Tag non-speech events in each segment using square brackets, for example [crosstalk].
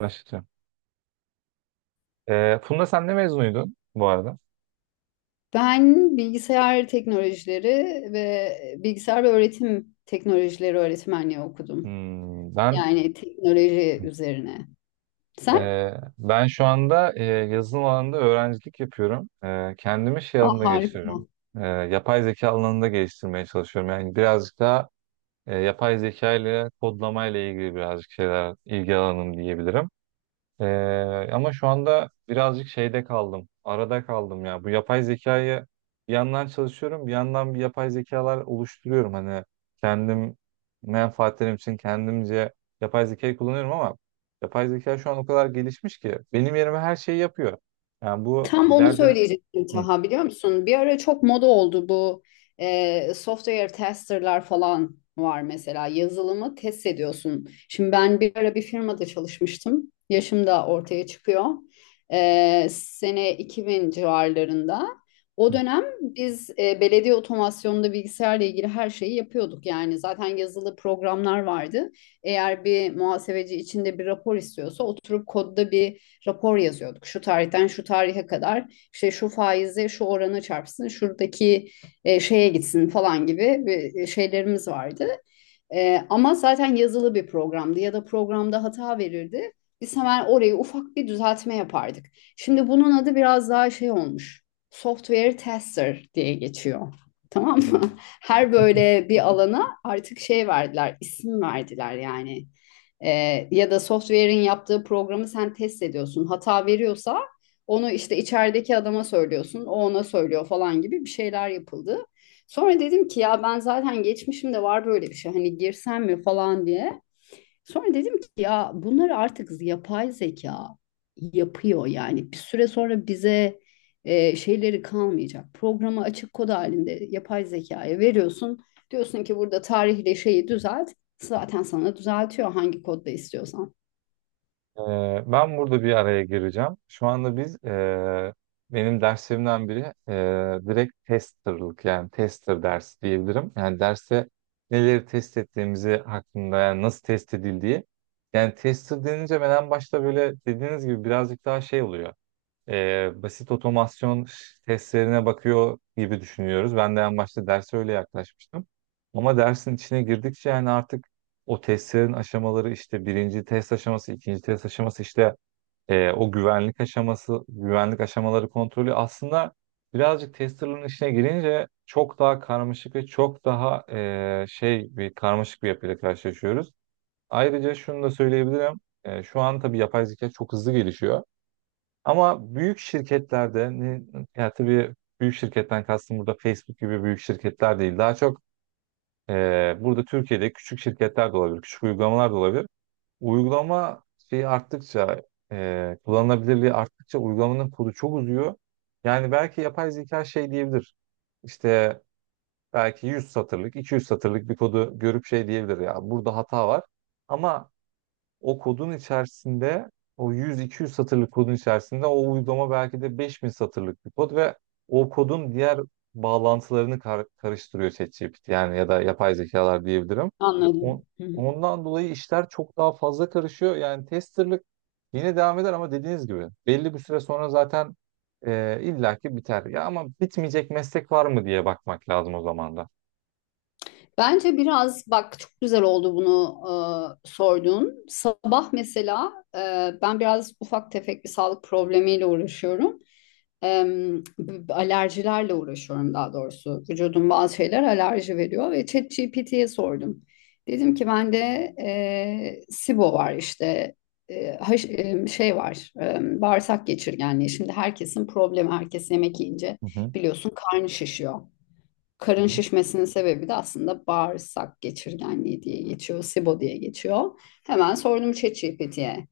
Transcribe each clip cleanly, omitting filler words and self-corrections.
Araştıracağım. Funda, sen ne mezunuydun bu arada? Ben bilgisayar teknolojileri ve bilgisayar ve öğretim teknolojileri öğretmenliği okudum. Hmm, ben Yani teknoloji üzerine. Sen? e, ben şu anda yazılım alanında öğrencilik yapıyorum. Kendimi şey Aa, alanında harika. geliştiriyorum. Yapay zeka alanında geliştirmeye çalışıyorum. Yani birazcık daha yapay zeka ile kodlama ile ilgili birazcık şeyler ilgi alanım diyebilirim. Ama şu anda birazcık şeyde kaldım. Arada kaldım ya. Bu yapay zekayı bir yandan çalışıyorum, bir yandan bir yapay zekalar oluşturuyorum. Hani kendim menfaatlerim için kendimce yapay zekayı kullanıyorum ama yapay zeka şu an o kadar gelişmiş ki benim yerime her şeyi yapıyor. Yani bu Tam onu ileride. söyleyecektim Hı. Taha, biliyor musun? Bir ara çok moda oldu bu software testerlar falan var mesela. Yazılımı test ediyorsun. Şimdi ben bir ara bir firmada çalışmıştım. Yaşım da ortaya çıkıyor. E, sene 2000 civarlarında. O dönem biz belediye otomasyonunda bilgisayarla ilgili her şeyi yapıyorduk. Yani zaten yazılı programlar vardı. Eğer bir muhasebeci içinde bir rapor istiyorsa oturup kodda bir rapor yazıyorduk. Şu tarihten şu tarihe kadar işte şu faize şu oranı çarpsın, şuradaki şeye gitsin falan gibi şeylerimiz vardı. Ama zaten yazılı bir programdı ya da programda hata verirdi. Biz hemen orayı ufak bir düzeltme yapardık. Şimdi bunun adı biraz daha şey olmuş. Software tester diye geçiyor. [laughs] Tamam [laughs] mı? Her Hı. böyle bir alana artık şey verdiler, isim verdiler yani. Ya da software'in yaptığı programı sen test ediyorsun. Hata veriyorsa onu işte içerideki adama söylüyorsun, o ona söylüyor falan gibi bir şeyler yapıldı. Sonra dedim ki ya ben zaten geçmişimde var böyle bir şey, hani girsem mi falan diye. Sonra dedim ki ya bunları artık yapay zeka yapıyor, yani bir süre sonra bize şeyleri kalmayacak. Programı açık kod halinde yapay zekaya veriyorsun. Diyorsun ki burada tarihle şeyi düzelt. Zaten sana düzeltiyor hangi kodda istiyorsan. Ben burada bir araya gireceğim. Şu anda biz benim derslerimden biri direkt testerlık, yani tester dersi diyebilirim. Yani derste neleri test ettiğimizi hakkında, yani nasıl test edildiği. Yani tester denince ben en başta böyle dediğiniz gibi birazcık daha şey oluyor, basit otomasyon testlerine bakıyor gibi düşünüyoruz. Ben de en başta derse öyle yaklaşmıştım. Ama dersin içine girdikçe, yani artık o testlerin aşamaları, işte birinci test aşaması, ikinci test aşaması, işte o güvenlik aşaması, güvenlik aşamaları kontrolü, aslında birazcık testerların içine girince çok daha karmaşık ve çok daha şey bir karmaşık bir yapıyla karşılaşıyoruz. Ayrıca şunu da söyleyebilirim. E, şu an tabii yapay zeka çok hızlı gelişiyor. Ama büyük şirketlerde ne, yani tabii büyük şirketten kastım burada Facebook gibi büyük şirketler değil. Daha çok e, burada Türkiye'de küçük şirketler de olabilir, küçük uygulamalar da olabilir. Uygulama şeyi arttıkça, kullanılabilirliği arttıkça uygulamanın kodu çok uzuyor. Yani belki yapay zeka şey diyebilir. İşte belki 100 satırlık, 200 satırlık bir kodu görüp şey diyebilir ya, burada hata var. Ama o kodun içerisinde, o 100-200 satırlık kodun içerisinde o uygulama belki de 5000 satırlık bir kod ve o kodun diğer bağlantılarını karıştırıyor ChatGPT, yani ya da yapay zekalar diyebilirim. Anladım. On- ondan dolayı işler çok daha fazla karışıyor. Yani testerlık yine devam eder ama dediğiniz gibi belli bir süre sonra zaten illaki biter. Ya ama bitmeyecek meslek var mı diye bakmak lazım o zaman da. Bence biraz bak, çok güzel oldu bunu sorduğun. Sabah mesela ben biraz ufak tefek bir sağlık problemiyle uğraşıyorum. E, alerjilerle uğraşıyorum daha doğrusu. Vücudum bazı şeyler alerji veriyor ve ChatGPT'ye sordum. Dedim ki bende SIBO var, işte e, haş- şey var, bağırsak geçirgenliği. Şimdi herkesin problemi, herkes yemek yiyince Hı hı. biliyorsun karnı şişiyor. Hı Karın hı. şişmesinin sebebi de aslında bağırsak geçirgenliği diye geçiyor, SIBO diye geçiyor. Hemen sordum ChatGPT'ye.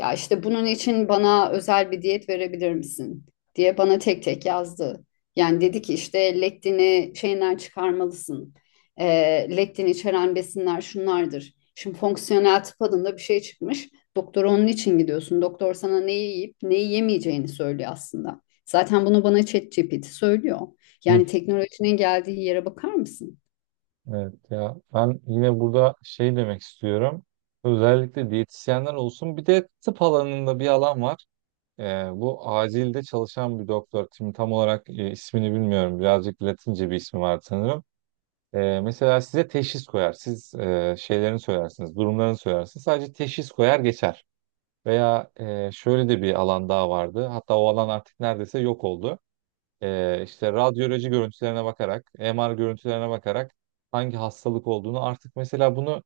Ya işte bunun için bana özel bir diyet verebilir misin diye bana tek tek yazdı. Yani dedi ki işte lektini şeyinden çıkarmalısın. Lektin içeren besinler şunlardır. Şimdi fonksiyonel tıp adında bir şey çıkmış. Doktora onun için gidiyorsun. Doktor sana neyi yiyip neyi yemeyeceğini söylüyor aslında. Zaten bunu bana ChatGPT söylüyor. Yani teknolojinin geldiği yere bakar mısın? Evet ya, ben yine burada şey demek istiyorum. Özellikle diyetisyenler olsun. Bir de tıp alanında bir alan var. Bu acilde çalışan bir doktor. Şimdi tam olarak ismini bilmiyorum. Birazcık Latince bir ismi var sanırım. Mesela size teşhis koyar. Siz şeylerini söylersiniz, durumlarını söylersiniz. Sadece teşhis koyar geçer. Veya şöyle de bir alan daha vardı. Hatta o alan artık neredeyse yok oldu, işte radyoloji görüntülerine bakarak, MR görüntülerine bakarak hangi hastalık olduğunu, artık mesela bunu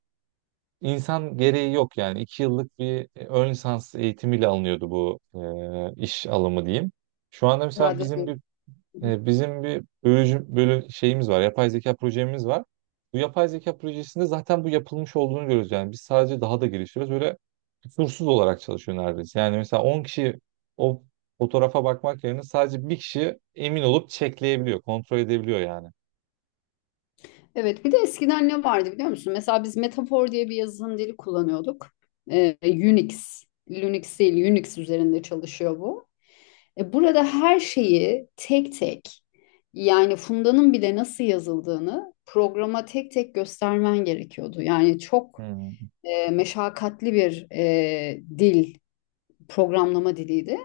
insan gereği yok yani. İki yıllık bir ön lisans eğitimiyle alınıyordu bu iş alımı diyeyim. Şu anda mesela Radyo. bizim bir bölücü, bölü şeyimiz var. Yapay zeka projemiz var. Bu yapay zeka projesinde zaten bu yapılmış olduğunu görüyoruz. Yani biz sadece daha da geliştiriyoruz. Böyle kusursuz olarak çalışıyor neredeyse. Yani mesela 10 kişi o fotoğrafa bakmak yerine sadece bir kişi emin olup çekleyebiliyor, kontrol edebiliyor yani. Evet, bir de eskiden ne vardı biliyor musun? Mesela biz metafor diye bir yazılım dili kullanıyorduk. Unix, Linux değil, Unix üzerinde çalışıyor bu. E, burada her şeyi tek tek, yani Funda'nın bile nasıl yazıldığını programa tek tek göstermen gerekiyordu. Yani çok Hmm. Meşakkatli bir dil, programlama diliydi.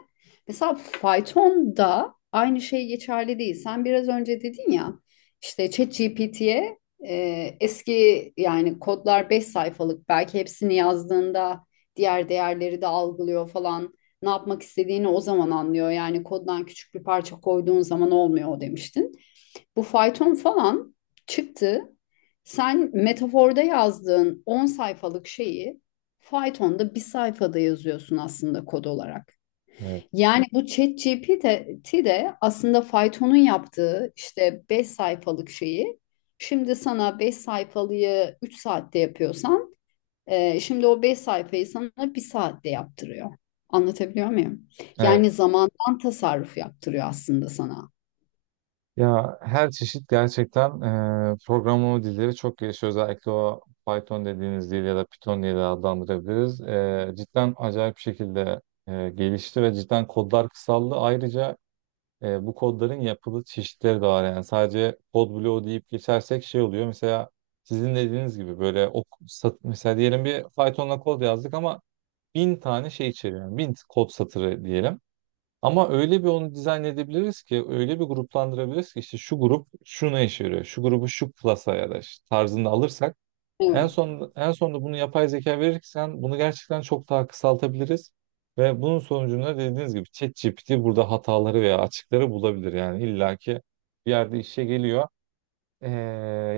Mesela Python'da aynı şey geçerli değil. Sen biraz önce dedin ya işte ChatGPT'ye eski yani kodlar, 5 sayfalık belki, hepsini yazdığında diğer değerleri de algılıyor falan. Ne yapmak istediğini o zaman anlıyor. Yani koddan küçük bir parça koyduğun zaman olmuyor o demiştin. Bu fayton falan çıktı. Sen metaforda yazdığın 10 sayfalık şeyi Python'da bir sayfada yazıyorsun aslında kod olarak. Evet. Yani bu ChatGPT de aslında Python'un yaptığı işte 5 sayfalık şeyi, şimdi sana 5 sayfalığı 3 saatte yapıyorsan şimdi o 5 sayfayı sana 1 saatte yaptırıyor. Anlatabiliyor muyum? Yani Evet. zamandan tasarruf yaptırıyor aslında sana. Ya, her çeşit gerçekten programlama dilleri çok gelişiyor. Özellikle o Python dediğiniz dil ya da Python diye de adlandırabiliriz. E, cidden acayip bir şekilde gelişti ve cidden kodlar kısaldı. Ayrıca bu kodların yapılı çeşitleri de var. Yani sadece kod bloğu deyip geçersek şey oluyor. Mesela sizin dediğiniz gibi böyle o sat, mesela diyelim bir Python'la kod yazdık ama bin tane şey içeriyor. Yani bin kod satırı diyelim. Ama öyle bir onu dizayn edebiliriz ki, öyle bir gruplandırabiliriz ki işte şu grup şuna işe yarıyor, şu grubu şu klasa ya da işte tarzında alırsak en Evet. son en sonunda bunu yapay zeka verirsen bunu gerçekten çok daha kısaltabiliriz ve bunun sonucunda dediğiniz gibi ChatGPT burada hataları veya açıkları bulabilir, yani illaki bir yerde işe geliyor. Ee,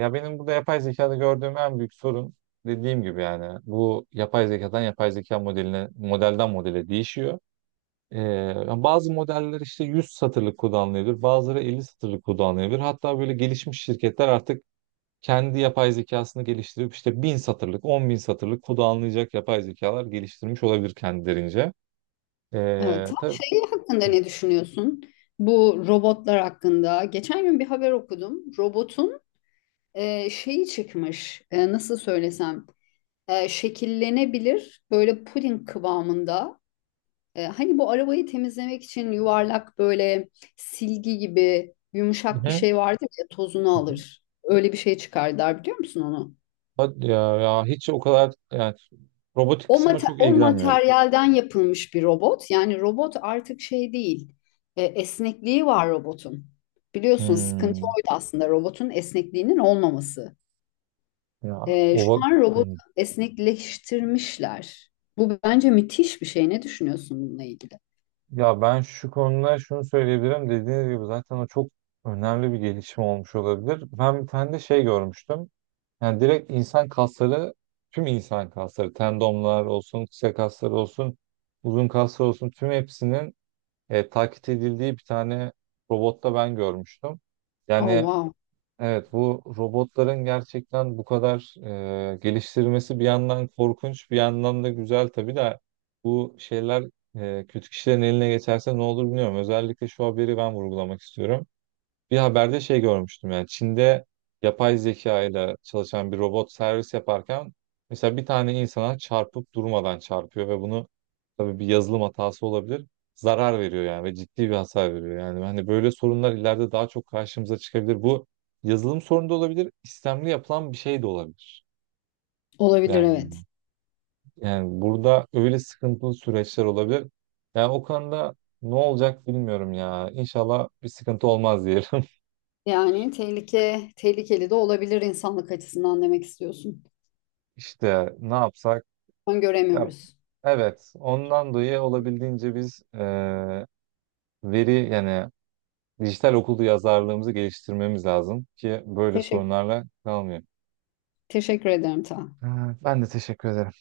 Ya benim burada yapay zekada gördüğüm en büyük sorun dediğim gibi, yani bu yapay zekadan yapay zeka modeline, modelden modele değişiyor. Yani bazı modeller işte 100 satırlık kullanılabilir, bazıları 50 satırlık kullanılabilir. Hatta böyle gelişmiş şirketler artık kendi yapay zekasını geliştirip işte bin satırlık, 10.000 satırlık kullanılacak yapay zekalar geliştirmiş olabilir kendilerince. Evet. Tam Tabii. şey hakkında Hı. ne düşünüyorsun? Bu robotlar hakkında. Geçen gün bir haber okudum. Robotun şeyi çıkmış. E, nasıl söylesem? Şekillenebilir. Böyle puding kıvamında. E, hani bu arabayı temizlemek için yuvarlak böyle silgi gibi yumuşak bir Hı şey vardır ya, tozunu hı. alır. Öyle bir şey çıkardılar, biliyor musun onu? Hadi ya, ya hiç o kadar yani robotik O, kısmına çok o ilgilenmiyorum. materyalden yapılmış bir robot. Yani robot artık şey değil. E, esnekliği var robotun. Biliyorsun sıkıntı Hmm, oydu aslında, robotun esnekliğinin olmaması. ya o E, şu an robot hmm. esnekleştirmişler. Bu bence müthiş bir şey. Ne düşünüyorsun bununla ilgili? Ya ben şu konuda şunu söyleyebilirim, dediğiniz gibi zaten o çok önemli bir gelişim olmuş olabilir. Ben bir tane de şey görmüştüm. Yani direkt insan kasları, tüm insan kasları, tendonlar olsun, kısa kaslar olsun, uzun kaslar olsun, tüm hepsinin taklit edildiği bir tane robotta ben görmüştüm. Oh, Yani wow. evet, bu robotların gerçekten bu kadar geliştirmesi bir yandan korkunç, bir yandan da güzel tabii de bu şeyler kötü kişilerin eline geçerse ne olur bilmiyorum. Özellikle şu haberi ben vurgulamak istiyorum. Bir haberde şey görmüştüm, yani Çin'de yapay zeka ile çalışan bir robot servis yaparken mesela bir tane insana çarpıp durmadan çarpıyor ve bunu tabii bir yazılım hatası olabilir. Zarar veriyor yani ve ciddi bir hasar veriyor. Yani hani böyle sorunlar ileride daha çok karşımıza çıkabilir. Bu yazılım sorunu da olabilir, istemli yapılan bir şey de olabilir. Olabilir, evet. Yani yani burada öyle sıkıntılı süreçler olabilir. Yani o konuda ne olacak bilmiyorum ya. İnşallah bir sıkıntı olmaz diyelim. [laughs] Yani tehlike, tehlikeli de olabilir insanlık açısından demek istiyorsun. İşte ne yapsak. Ya, Öngöremiyoruz. evet, ondan dolayı olabildiğince biz veri, yani dijital okul yazarlığımızı geliştirmemiz lazım ki böyle Teşekkür sorunlarla kalmayalım. teşekkür ederim ta. Ha, ben de teşekkür ederim.